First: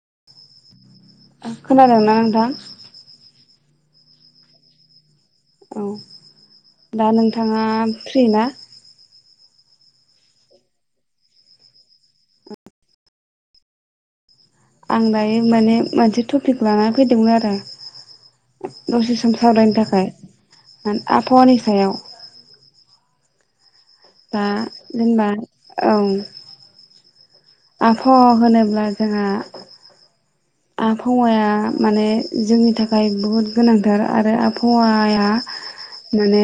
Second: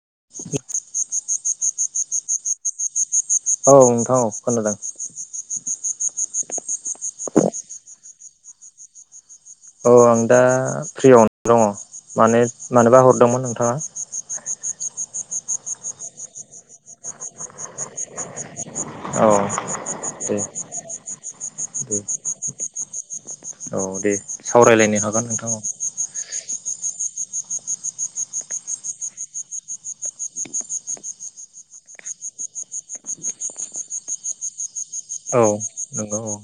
[unintelligible] [inaudible] खोनादोंना नोंथां औ नोंथां औ खोनादों औ दा नोंथाङा फ्रि ना औ आं दा फ्रियावनो दङ माने मानोबा हरदोंमोन नोंथाङा [unintelligible] [inaudible] आं दायो माने मोनसे टपिक लाना फैदोंमोन आरो दसे औ सम सावरायनो थाखाय दे आबहावानि दे सायाव औ दे दा सावरायलायनो हागोन जेनेबा नोंथां औ आभावा होनोब्ला जोङो आभावाया माने जोंनि थाखाय बहुद गोनांथार आरो आभा- वाया औ नंगौ माने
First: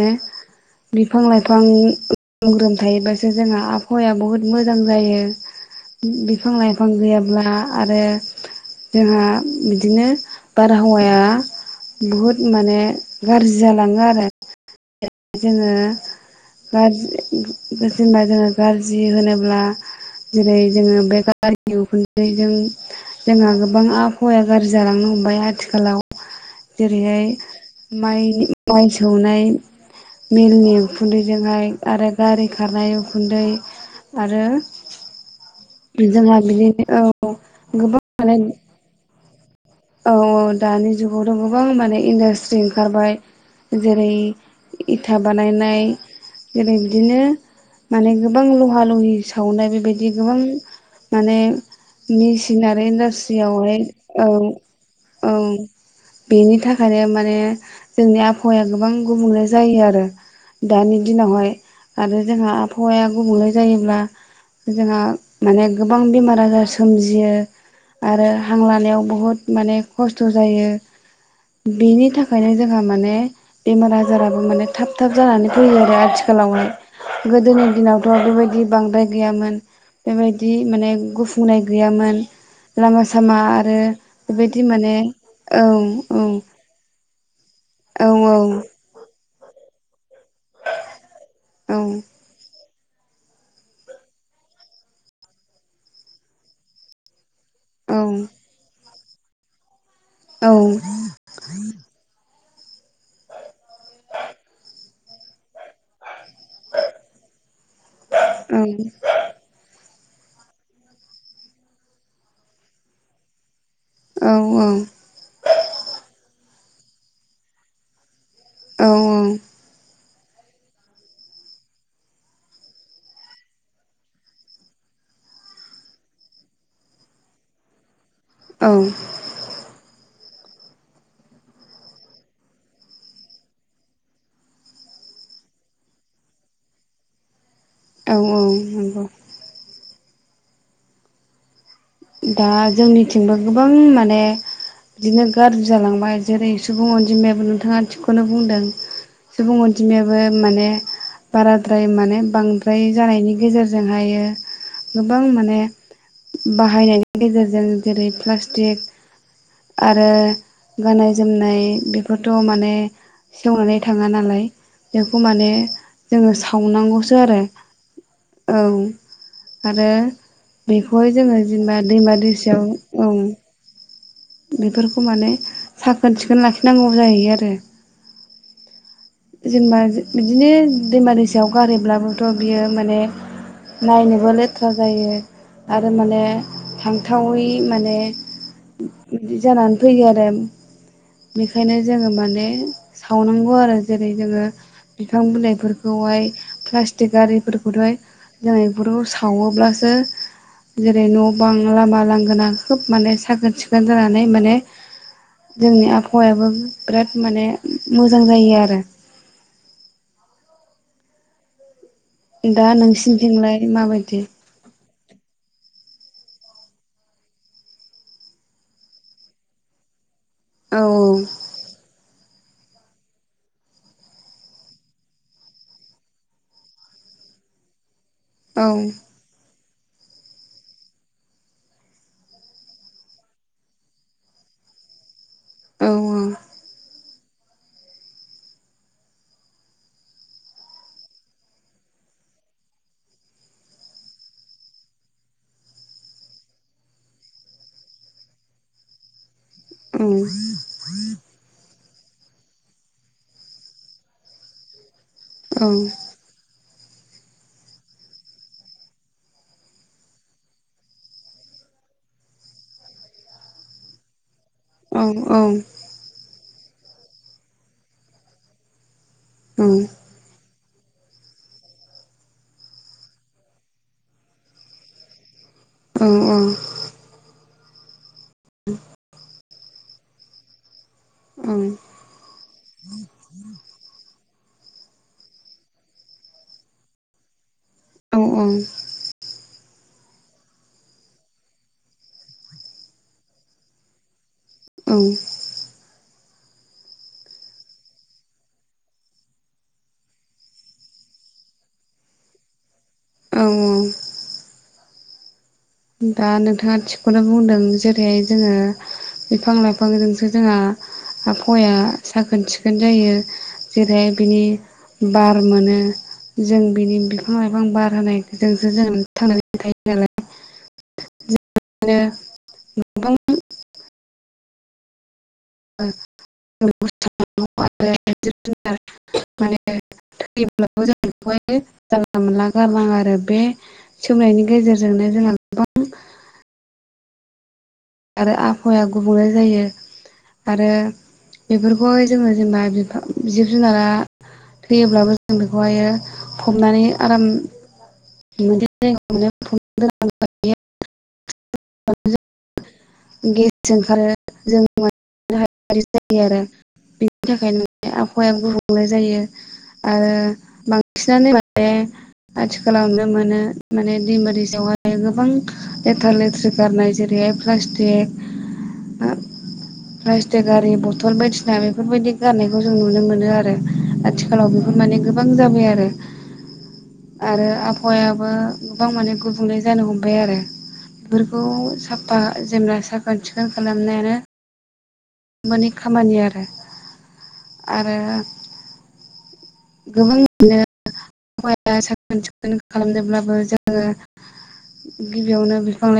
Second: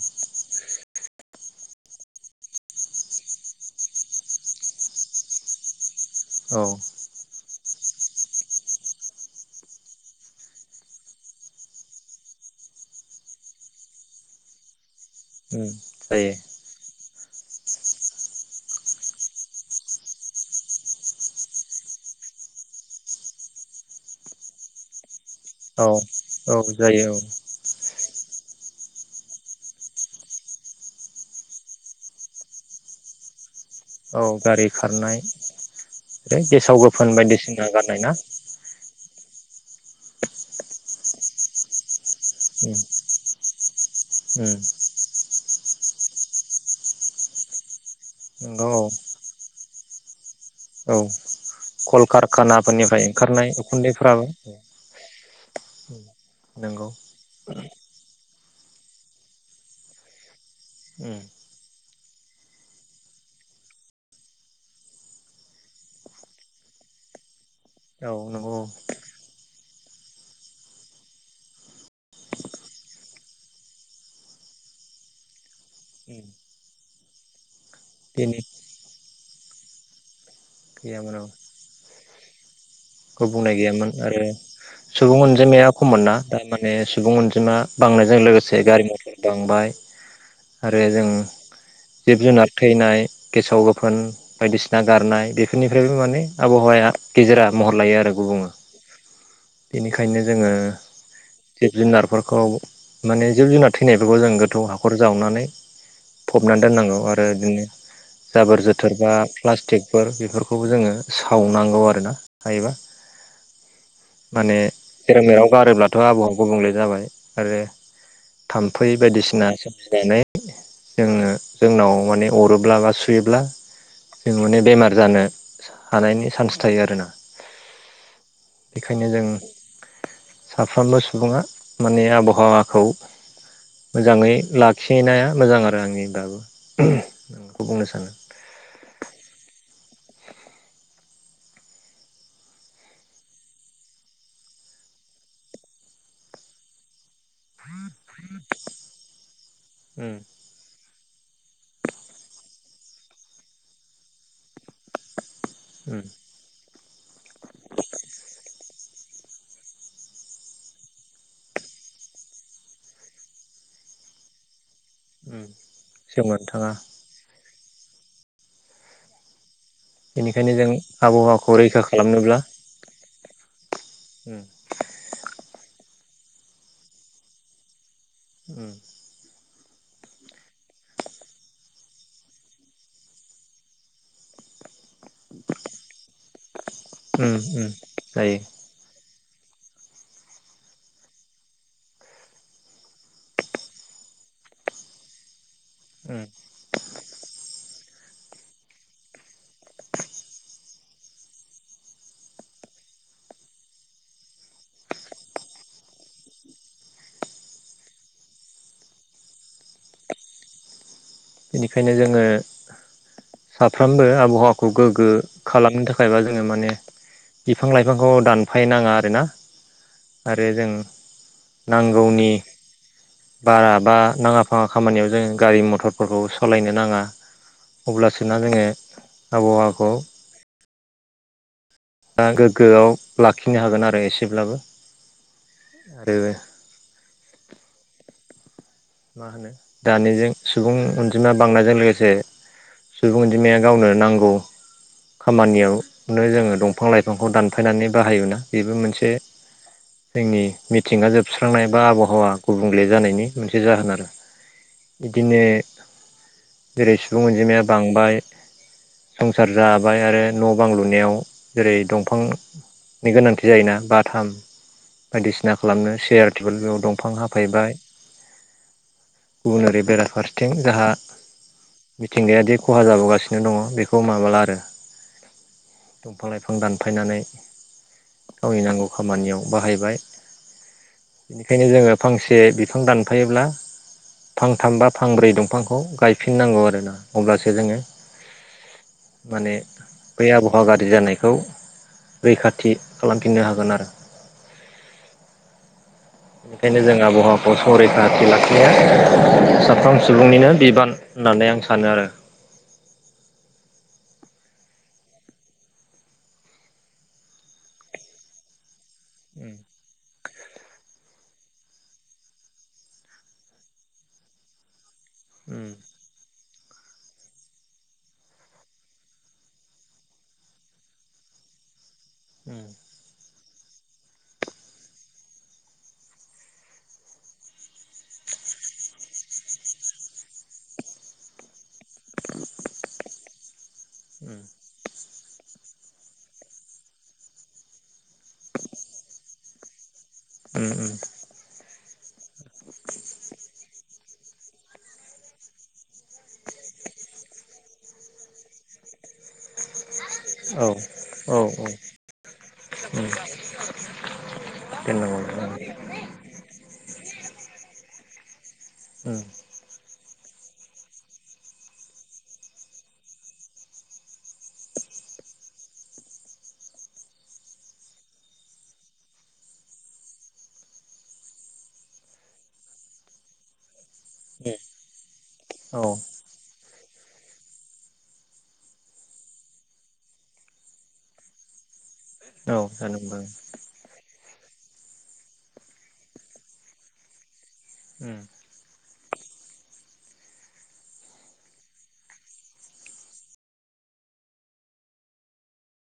बिफां लाइफां ग्रोम ग्रोम थायोबासो जोंहा आभावाया बुहुद मोजां जायो बिफां औ लाइफां गैयाब्ला आरो जोंहा बिदिनो बारहावाया बुहुद माने गाज्रि जालाङो आरो उम जोङो जायो गाज- जेनबा जोङो गाज्रि होनोब्ला जेरै जोङो बे गारि खुन्दैजों जोंहा गोबां आभावाया गाज्रि जालांनो हमबाय औ आथिखालाव औ जायो जेरैहाय माइ माइ सौनाय मिलनि उखुन्दैजोंहाय आरो गारि खारनाय उखुन्दै औ आरो गारि खारनाय जोंहा गेसाव बिदिनो औ गोफोन बायदिसिना गारनाय गोबां ना माने औ ओ दानि जुगावथ' गोबां माने इन्डास्ट्रि उम ओंखारबाय जेरै उम इथा बानायनाय जेरै बिदिनो माने गोबां नंगौ लहा लहि सावनाय बेबायदि गोबां औ माने मेसिनारि कलकारखानाफोरनिफ्राय ओंखारनाय इडासट्रियावहाय उखुन्दैफ्राबो ओ औ बेनि नंगौ थाखायनो माने जोंनि आबहावाया गोबां गुबुंले जायो आरो। दानि उम दिनावहाय आरो जोंहा आबहावाया गुबुंले जायोब्ला जोंहा माने गोबां बेमार आजार सोमजियो। औ आरो नंगौ हां औ लानायाव बहुद माने खस्थ' जायो। बेनि थाखायनो जोंहा माने बेमार आजाराबो माने थाब थाब जानानै फैयो आरो उम आथि खालावहाय गोदोनि दिनावथ' बेनि बेबायदि बांद्राय गैयामोन। बेबायदि माने गैयामोन औ गुफुंनाय गैयामोन लामा सामा गुबुंनाय आरो गैयामोन बेबायदि माने सुबुं औ अनजिमाया खम मोन ना औ दा माने सुबुं अनजिमा औ बांनायजों लोगोसे गारि मथर बांबाय। आरो जों औ जिब जुनार थैनाय गेसाव गोफोन बायदिसिना गारनाय बेफोरनिफ्रायबो माने आबहावाया गेजेरा महर औ लायो आरो गुबुङो। बेनिखायनो औ जोङो जिब जुनारफोरखौ माने जिब जुनार थैनायफोरखौ जों गोथौ हाखर जावनानै फबनानै दोननांगौ आरो बिदिनो जाबोर जोथोरबा प्लास्टिक फोर बेफोरखौबो जोङो सावनांगौ आरोना हायोबा। माने जेराव मेराव गारोब्लाथ' आबौआ गुबुंले जाबाय आरो थाम्फै बायदिसिना सोरोमजिनानै जों जोंनाव माने अरोब्ला बा सुयोब्ला जों माने बेमार जानो हानायनि सान्स थायो आरोना। औ बेखायनो जों साफ्रोमबो सुबुङा माने आबहावाखौ मोजाङै लाखिनाया मोजां आरो आंनिबाबो। बुंनो सानो औ औ नंगौ। दा जोंनिथिंबो गोबां माने बिदिनो गाज्रि जालांबाय जेरै सुबुं अनजिमायाबो नोंथाङा थिकखौनो बुंदों सुबुं उम अनजिमायाबो माने बाराद्राय माने बांद्राय जानायनि गेजेरजोंहायो गोबां माने म उम बाहायनायनि गेजेरजों जेरै प्लाटिक आरो गाननाय जोमनाय बेफोरथ' माने संनानै थाङा नालाय बेखौ उम माने जोङो सेवनानै थाङा सावनांगौसो आरो औ। आरो बेनिखायनो जों बेखौहाय जोङो आबहावाखौ जेनेबा रैखा दैमा खालामनोब्ला दैसायाव ओं। उम बेफोरखौ माने साखोन सिखोन लाखिनांगौ जाहै आरो उम जेनेबा बिदिनो दैमा दैसायाव गारहैब्लाबोथ' बियो माने नायनोबो लेथ थ्रा जायो आरो माने उम थांथावै उम माने जायो बिदि जानानै फैयो आरो। बेखायनो जोङो माने सावनांगौ आरो। जेरै जोङो बिफां उम बिलाइफोरखौहाय प्लास्टिक आरिफोरखौहाय जों इफोरखौ सावोब्लासो जेरै न' बां लामा लांगोना खोब माने साखोन सिखोन जानानै माने जोंनि आबहावायाबो बिराद माने मोजां जायो आरो। बेनिखायनो जोङो दा नोंसिनिथिंलाय साफ्रोमबो माबायदि आबहावाखौ गोग्गो खालामनो था थाखायबा जोङो माने बिफां लाइफांखौ दानफाय नाङा आरो ना। आरो जों औ नांगौनि बारा बा नाङा फाङा खामानियाव जों गारि मथर फोरखौ सालायनो नाङा अब्लासोना जोङो औ आबहावाखौ दा गोग्गोआव लाखिनो हागोन आरो एसेब्लाबो औ आरो मा होनो दानिजों सुबुं अनजिमा बांनायजों लोगोसे सुबुं अनजिमाया गावनो नांगौ खामानियावनो जोङो दंफां लाइफांखौ दानफायनानै बाहायोना बेबो मोनसे औ जोंनि मिथिंगा जोबस्रांनाय बा आबहावा गुबुंले जानायनि मोनसे जाहोन आरो बिदिनो औ जेरै सुबुं अनजिमाया बांबाय संसार जाबाय आरो न' बां लुनायाव जेरै दंफां नि गोनांथि जायोना बाथाम औ बायदिसिना खालामनो सेयार टेबोल बेयाव दंफां हाफायबाय गुबुन ओरै बेराफारसेथिं जोंहा मिथिंगायादि खहा जाबोगासिनो दङ बेखौ माबाला आरो दंफां औ लाइफां दानफायनानै गावनि नांगौ खामानियाव बाहायबाय बेनिखायनो जोङो फांसे बिफां दानफायोब्ला फांथाम बा फांब्रै दंफांखौ गायफिननांगौ आरोना अब्लासो जोङो औ औ माने बै आबहावा गाज्रि जानायखौ रैखाथि खालामफिननो हागोन आरो औ बेनिखायनो जों आबहावाखौ संरैखाथि लाखिया साफ्राम सुबुंनिनो बिबान होननानै आं सानो आरो औ दा नोंथाङा थिगखौनो बुंदों जेरैहाय जोङो उम बिफां लाइफांजोंसो जोंहा आबहवाया साखोन सिखोन जायो जेरैहाय बिनि बार उम मोनो जों बिनि बिफां लाइफां बार होनायजोंसो जों थांनानै थायो नालाय [unintelligible] [unintelligible] [unintelligible] जाला मोनला गालां आरो बे सोंनायनि गेजेरजोंनो जोंहा गोबां आरो आबहावाया गुबुंल जायो आरो उम उम उम बेफोरखौहाय जोङो [unintelligible] जिब जुनारा थैयोब्लाबो जों बेखौहायो फबनानै आराम म औ औ औ उम गेस ओंखारो जों दोननांगौ जायो आरो बेनि थाखायनो आबहावाया गुबुंले उम जायो आरो बांसिनानो माने आथिखालाव नुनो मोनो माने दैमा दैसायाव गोबां लेथ्रा लेथ्रि गारनाय जेरैहाय [unintelligible] प्लास्टिक आरारि बथल बायदिना बेफोरबायदि गारनायखौ जों नुनो मोनो आरो आथिखालाव बेफोर माने गोबां जाबाय औ आरो औ आरो आबहावायाबो गोबां माने गुबुंले जानो हमबाय आरो बेफोरखौ साफा जेनब्ला साखोन जानांगौ सिखोन खालामनायानो माने खामानि आरो आरो उम गोबां बिदिनो [inaudible] साखोन सिखोन खालामदोंब्लाबो जोङो गिबियावनो बिफां लाइ